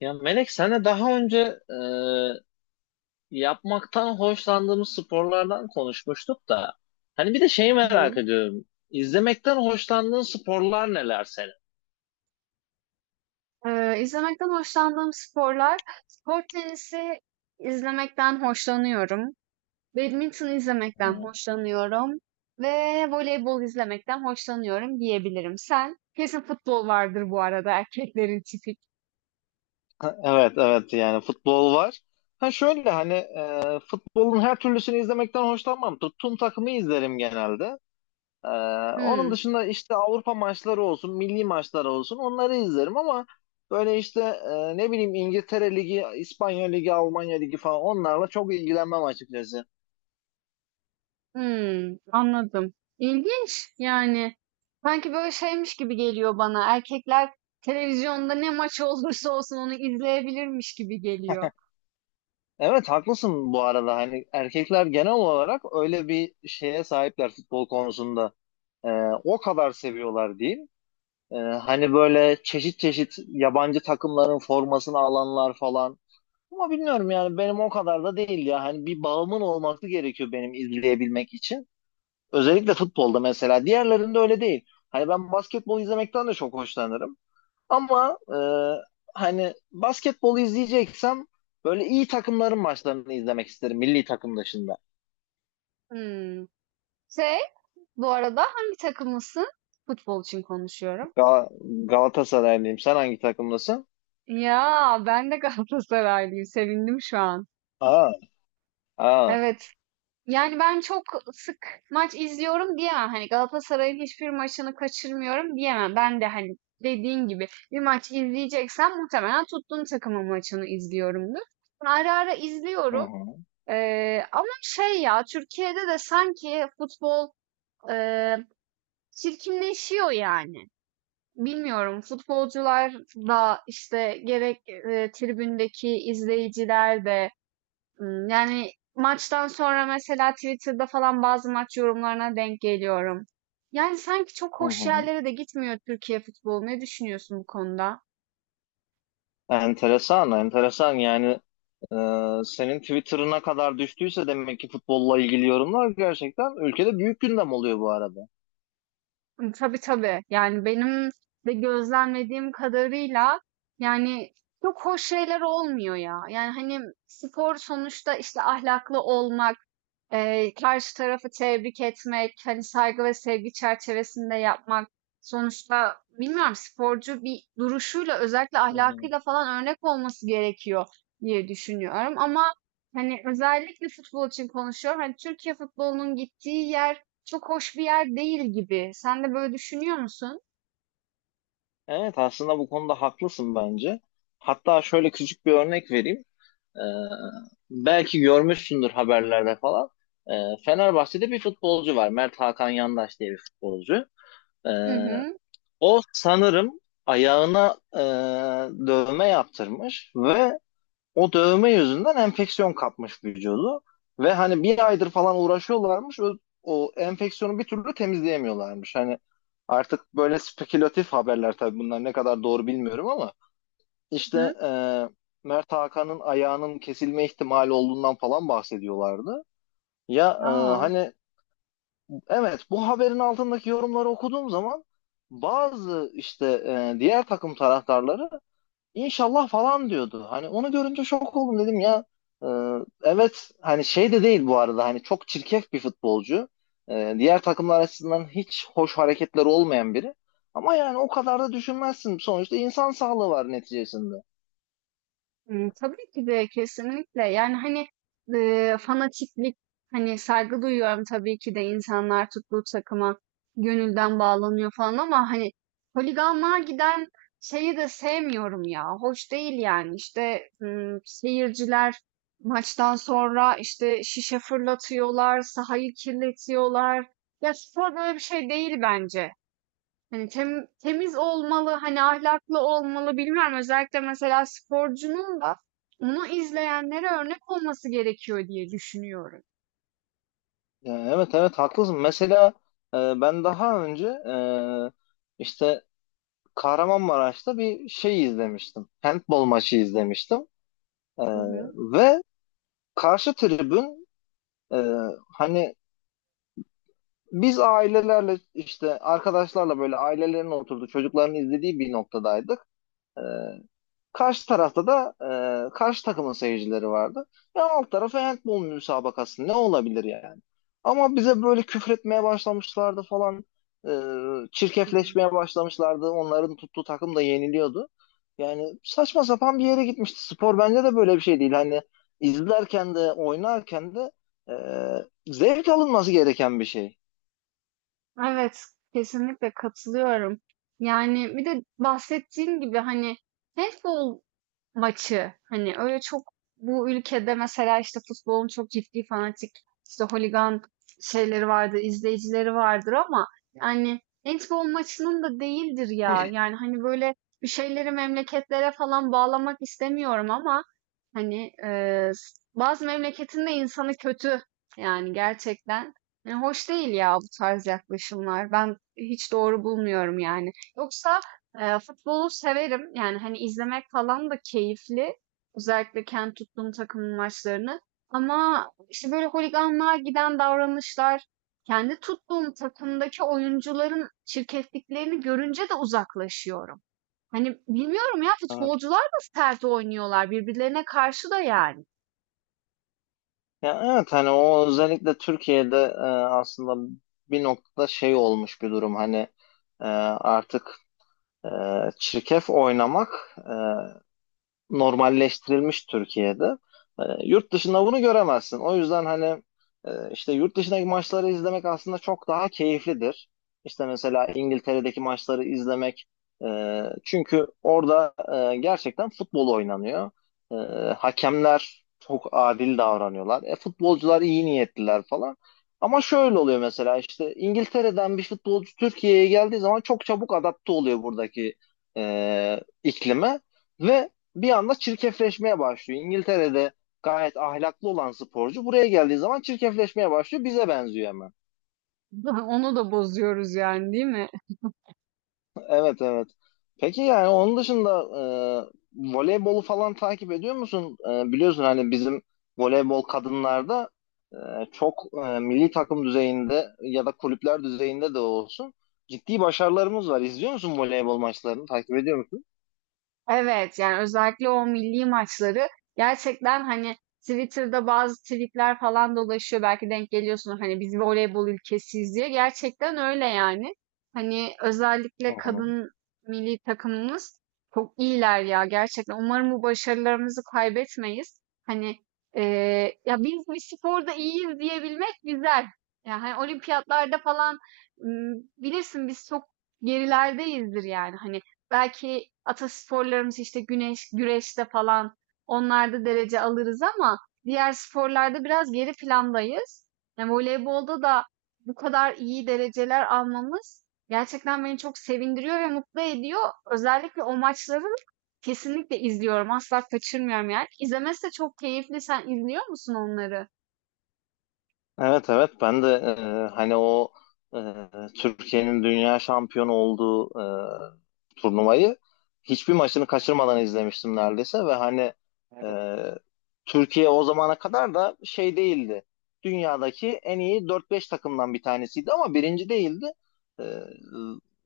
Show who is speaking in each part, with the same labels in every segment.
Speaker 1: Ya Melek senle daha önce yapmaktan hoşlandığımız sporlardan konuşmuştuk da hani bir de şeyi
Speaker 2: Hı hı.
Speaker 1: merak ediyorum. İzlemekten hoşlandığın sporlar neler senin?
Speaker 2: İzlemekten hoşlandığım sporlar, spor tenisi izlemekten hoşlanıyorum. Badminton izlemekten
Speaker 1: Hı.
Speaker 2: hoşlanıyorum ve voleybol izlemekten hoşlanıyorum diyebilirim. Sen? Kesin futbol vardır bu arada erkeklerin tipik.
Speaker 1: Ha, evet evet yani futbol var. Ha şöyle hani futbolun her türlüsünü izlemekten hoşlanmam. Tuttuğum takımı izlerim genelde. Ee, Onun
Speaker 2: Hmm,
Speaker 1: dışında işte Avrupa maçları olsun, milli maçları olsun onları izlerim ama böyle işte ne bileyim İngiltere Ligi, İspanya Ligi, Almanya Ligi falan onlarla çok ilgilenmem açıkçası.
Speaker 2: Anladım. İlginç yani. Sanki böyle şeymiş gibi geliyor bana. Erkekler televizyonda ne maç olursa olsun onu izleyebilirmiş gibi geliyor.
Speaker 1: Evet haklısın, bu arada hani erkekler genel olarak öyle bir şeye sahipler futbol konusunda. Ee, O kadar seviyorlar diyeyim. Hani böyle çeşit çeşit yabancı takımların formasını alanlar falan. Ama bilmiyorum yani benim o kadar da değil ya. Hani bir bağımın olması gerekiyor benim izleyebilmek için. Özellikle futbolda mesela. Diğerlerinde öyle değil. Hani ben basketbol izlemekten de çok hoşlanırım. Ama hani basketbol izleyeceksem böyle iyi takımların maçlarını izlemek isterim milli takım dışında.
Speaker 2: Hmm. Şey, Bu arada hangi takımlısın? Futbol için konuşuyorum.
Speaker 1: Gal Galatasaraylıyım. Sen hangi takımdasın?
Speaker 2: Ya ben de Galatasaraylıyım. Sevindim şu an.
Speaker 1: Aa, aa.
Speaker 2: Evet. Yani ben çok sık maç izliyorum diyemem. Hani Galatasaray'ın hiçbir maçını kaçırmıyorum diyemem. Ben de hani dediğin gibi bir maç izleyeceksem muhtemelen tuttuğum takımın maçını izliyorumdur. Ara ara
Speaker 1: Hı
Speaker 2: izliyorum.
Speaker 1: hı.
Speaker 2: Ama şey ya Türkiye'de de sanki futbol e, çirkinleşiyor yani. Bilmiyorum, futbolcular da, işte, gerek, tribündeki izleyiciler de, yani, maçtan sonra mesela Twitter'da falan bazı maç yorumlarına denk geliyorum. Yani, sanki çok
Speaker 1: Hı
Speaker 2: hoş
Speaker 1: hı.
Speaker 2: yerlere de gitmiyor Türkiye futbolu. Ne düşünüyorsun bu konuda?
Speaker 1: Enteresan, enteresan. Yani e, senin Twitter'ına kadar düştüyse demek ki futbolla ilgili yorumlar gerçekten ülkede büyük gündem oluyor bu arada.
Speaker 2: Tabii, tabii. Yani, benim de gözlemlediğim kadarıyla, yani, çok hoş şeyler olmuyor ya. Yani, hani, spor sonuçta, işte, ahlaklı olmak, karşı tarafı tebrik etmek, hani, saygı ve sevgi çerçevesinde yapmak. Sonuçta bilmiyorum, sporcu bir duruşuyla, özellikle
Speaker 1: Hı hı.
Speaker 2: ahlakıyla falan örnek olması gerekiyor diye düşünüyorum ama, hani, özellikle futbol için konuşuyorum. Hani, Türkiye futbolunun gittiği yer çok hoş bir yer değil gibi. Sen de böyle düşünüyor musun?
Speaker 1: Evet aslında bu konuda haklısın bence. Hatta şöyle küçük bir örnek vereyim. Ee, Belki görmüşsündür haberlerde falan. Ee, Fenerbahçe'de bir futbolcu var. Mert Hakan Yandaş diye bir futbolcu. Ee,
Speaker 2: Hı hı.
Speaker 1: O sanırım ayağına dövme yaptırmış ve o dövme yüzünden enfeksiyon kapmış vücudu ve hani bir aydır falan uğraşıyorlarmış. O enfeksiyonu bir türlü temizleyemiyorlarmış. Hani artık böyle spekülatif haberler, tabii bunlar ne kadar doğru bilmiyorum ama
Speaker 2: Hı hı.
Speaker 1: işte Mert Hakan'ın ayağının kesilme ihtimali olduğundan falan bahsediyorlardı. Ya
Speaker 2: Ya.
Speaker 1: hani evet, bu haberin altındaki yorumları okuduğum zaman bazı işte diğer takım taraftarları İnşallah falan diyordu. Hani onu görünce şok oldum dedim ya. Ee, evet hani şey de değil bu arada, hani çok çirkef bir futbolcu. Diğer takımlar açısından hiç hoş hareketler olmayan biri. Ama yani o kadar da düşünmezsin. Sonuçta insan sağlığı var neticesinde.
Speaker 2: Tabii ki de kesinlikle. Yani, hani, fanatiklik, hani, saygı duyuyorum tabii ki de insanlar tuttuğu takıma gönülden bağlanıyor falan ama, hani, holiganlığa giden şeyi de sevmiyorum ya. Hoş değil yani. İşte, seyirciler maçtan sonra, işte, şişe fırlatıyorlar, sahayı kirletiyorlar. Ya, spor böyle bir şey değil bence. Hani temiz olmalı, hani ahlaklı olmalı bilmiyorum. Özellikle mesela sporcunun da onu izleyenlere örnek olması gerekiyor diye düşünüyorum.
Speaker 1: Evet evet haklısın. Mesela ben daha önce işte Kahramanmaraş'ta bir şey izlemiştim. Handball maçı izlemiştim. Ee,
Speaker 2: Hı hı.
Speaker 1: Ve karşı tribün, e, hani biz ailelerle işte arkadaşlarla böyle ailelerin oturduğu, çocukların izlediği bir noktadaydık. Ee, Karşı tarafta da karşı takımın seyircileri vardı. Ya alt tarafı handball müsabakası, ne olabilir yani? Ama bize böyle küfretmeye başlamışlardı falan.
Speaker 2: Hı hı.
Speaker 1: Çirkefleşmeye başlamışlardı. Onların tuttuğu takım da yeniliyordu. Yani saçma sapan bir yere gitmişti. Spor bence de böyle bir şey değil. Hani izlerken de oynarken de zevk alınması gereken bir şey.
Speaker 2: Evet, kesinlikle katılıyorum. Yani bir de bahsettiğim gibi hani handball maçı. Hani öyle çok bu ülkede mesela işte futbolun çok ciddi fanatik işte holigan şeyleri vardır, izleyicileri vardır ama yani handball maçının da değildir ya. Yani hani böyle bir şeyleri memleketlere falan bağlamak istemiyorum ama hani bazı memleketin de insanı kötü yani gerçekten. Yani hoş değil ya bu tarz yaklaşımlar. Ben hiç doğru bulmuyorum yani. Yoksa futbolu severim. Yani, hani, izlemek falan da keyifli. Özellikle kendi tuttuğum takımın maçlarını ama, işte, böyle holiganlığa giden davranışlar, kendi tuttuğum takımdaki oyuncuların çirkefliklerini görünce de uzaklaşıyorum. Hani, bilmiyorum ya,
Speaker 1: Yani
Speaker 2: futbolcular da sert oynuyorlar birbirlerine karşı da yani.
Speaker 1: Ya evet, hani o özellikle Türkiye'de aslında bir noktada şey olmuş bir durum, hani artık e, çirkef oynamak normalleştirilmiş Türkiye'de. Yurt dışında bunu göremezsin. O yüzden hani işte yurt dışındaki maçları izlemek aslında çok daha keyiflidir. İşte mesela İngiltere'deki maçları izlemek, çünkü orada gerçekten futbol oynanıyor. E, Hakemler çok adil davranıyorlar. Futbolcular iyi niyetliler falan. Ama şöyle oluyor, mesela işte İngiltere'den bir futbolcu Türkiye'ye geldiği zaman çok çabuk adapte oluyor, buradaki iklime ve bir anda çirkefleşmeye başlıyor. İngiltere'de gayet ahlaklı olan sporcu buraya geldiği zaman çirkefleşmeye başlıyor. Bize benziyor hemen.
Speaker 2: Onu da bozuyoruz yani, değil mi?
Speaker 1: Evet evet. Peki yani onun dışında voleybolu falan takip ediyor musun? Biliyorsun hani bizim voleybol kadınlarda e, çok, milli takım düzeyinde ya da kulüpler düzeyinde de olsun ciddi başarılarımız var. İzliyor musun voleybol maçlarını? Takip ediyor musun?
Speaker 2: Evet, yani özellikle o milli maçları gerçekten, hani, Twitter'da bazı tweet'ler falan dolaşıyor. Belki denk geliyorsunuz, hani, "Biz voleybol ülkesiyiz." diye. Gerçekten öyle yani. Hani,
Speaker 1: Hı
Speaker 2: özellikle
Speaker 1: hı.
Speaker 2: kadın milli takımımız çok iyiler ya gerçekten. Umarım bu başarılarımızı kaybetmeyiz. Hani, ya, biz bir sporda iyiyiz diyebilmek güzel. Ya, hani, olimpiyatlarda falan, bilirsin biz çok gerilerdeyizdir yani. Hani, belki atasporlarımız işte güneş, güreşte falan onlarda derece alırız ama diğer sporlarda biraz geri plandayız. Yani voleybolda da bu kadar iyi dereceler almamız gerçekten beni çok sevindiriyor ve mutlu ediyor. Özellikle o maçları kesinlikle izliyorum. Asla kaçırmıyorum yani. İzlemesi de çok keyifli. Sen izliyor musun onları?
Speaker 1: Evet evet ben de hani o e, Türkiye'nin dünya şampiyonu olduğu turnuvayı hiçbir maçını kaçırmadan izlemiştim neredeyse ve hani e, Türkiye o zamana kadar da şey değildi. Dünyadaki en iyi dört beş takımdan bir tanesiydi ama birinci değildi. E,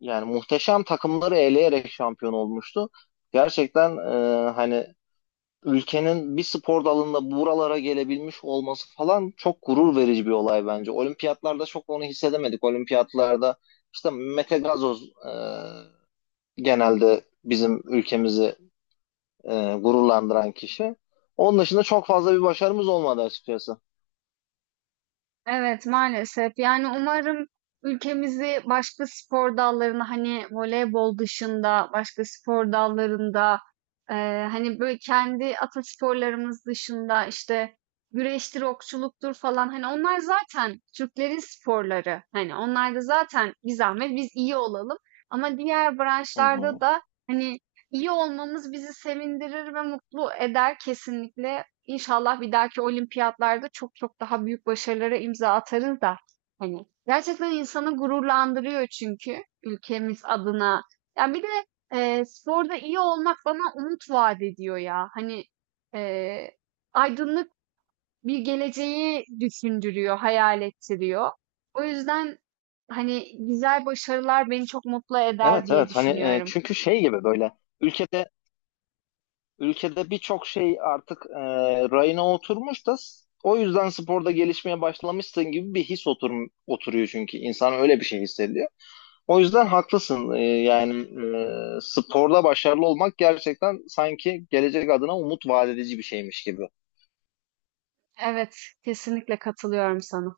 Speaker 1: Yani muhteşem takımları eleyerek şampiyon olmuştu. Gerçekten hani ülkenin bir spor dalında buralara gelebilmiş olması falan çok gurur verici bir olay bence. Olimpiyatlarda çok onu hissedemedik. Olimpiyatlarda işte Mete Gazoz, genelde bizim ülkemizi gururlandıran kişi. Onun dışında çok fazla bir başarımız olmadı açıkçası.
Speaker 2: Evet maalesef. Yani umarım ülkemizi başka spor dallarına hani voleybol dışında başka spor dallarında hani böyle kendi atasporlarımız dışında işte güreştir, okçuluktur falan hani onlar zaten Türklerin sporları. Hani onlar da zaten bir zahmet biz iyi olalım. Ama diğer
Speaker 1: Hı
Speaker 2: branşlarda
Speaker 1: hı.
Speaker 2: da hani iyi olmamız bizi sevindirir ve mutlu eder kesinlikle. İnşallah bir dahaki olimpiyatlarda çok çok daha büyük başarılara imza atarız da hani gerçekten insanı gururlandırıyor çünkü ülkemiz adına. Yani bir de sporda iyi olmak bana umut vaat ediyor ya. Hani e, aydınlık bir geleceği düşündürüyor, hayal ettiriyor. O yüzden hani güzel başarılar beni çok mutlu eder
Speaker 1: Evet
Speaker 2: diye
Speaker 1: evet hani
Speaker 2: düşünüyorum.
Speaker 1: çünkü şey gibi böyle ülkede Ülkede birçok şey artık rayına oturmuş da o yüzden sporda gelişmeye başlamışsın gibi bir his oturuyor çünkü. İnsan öyle bir şey hissediyor. O yüzden haklısın. Yani sporda başarılı olmak gerçekten sanki gelecek adına umut vaat edici bir şeymiş gibi.
Speaker 2: Evet, kesinlikle katılıyorum sana.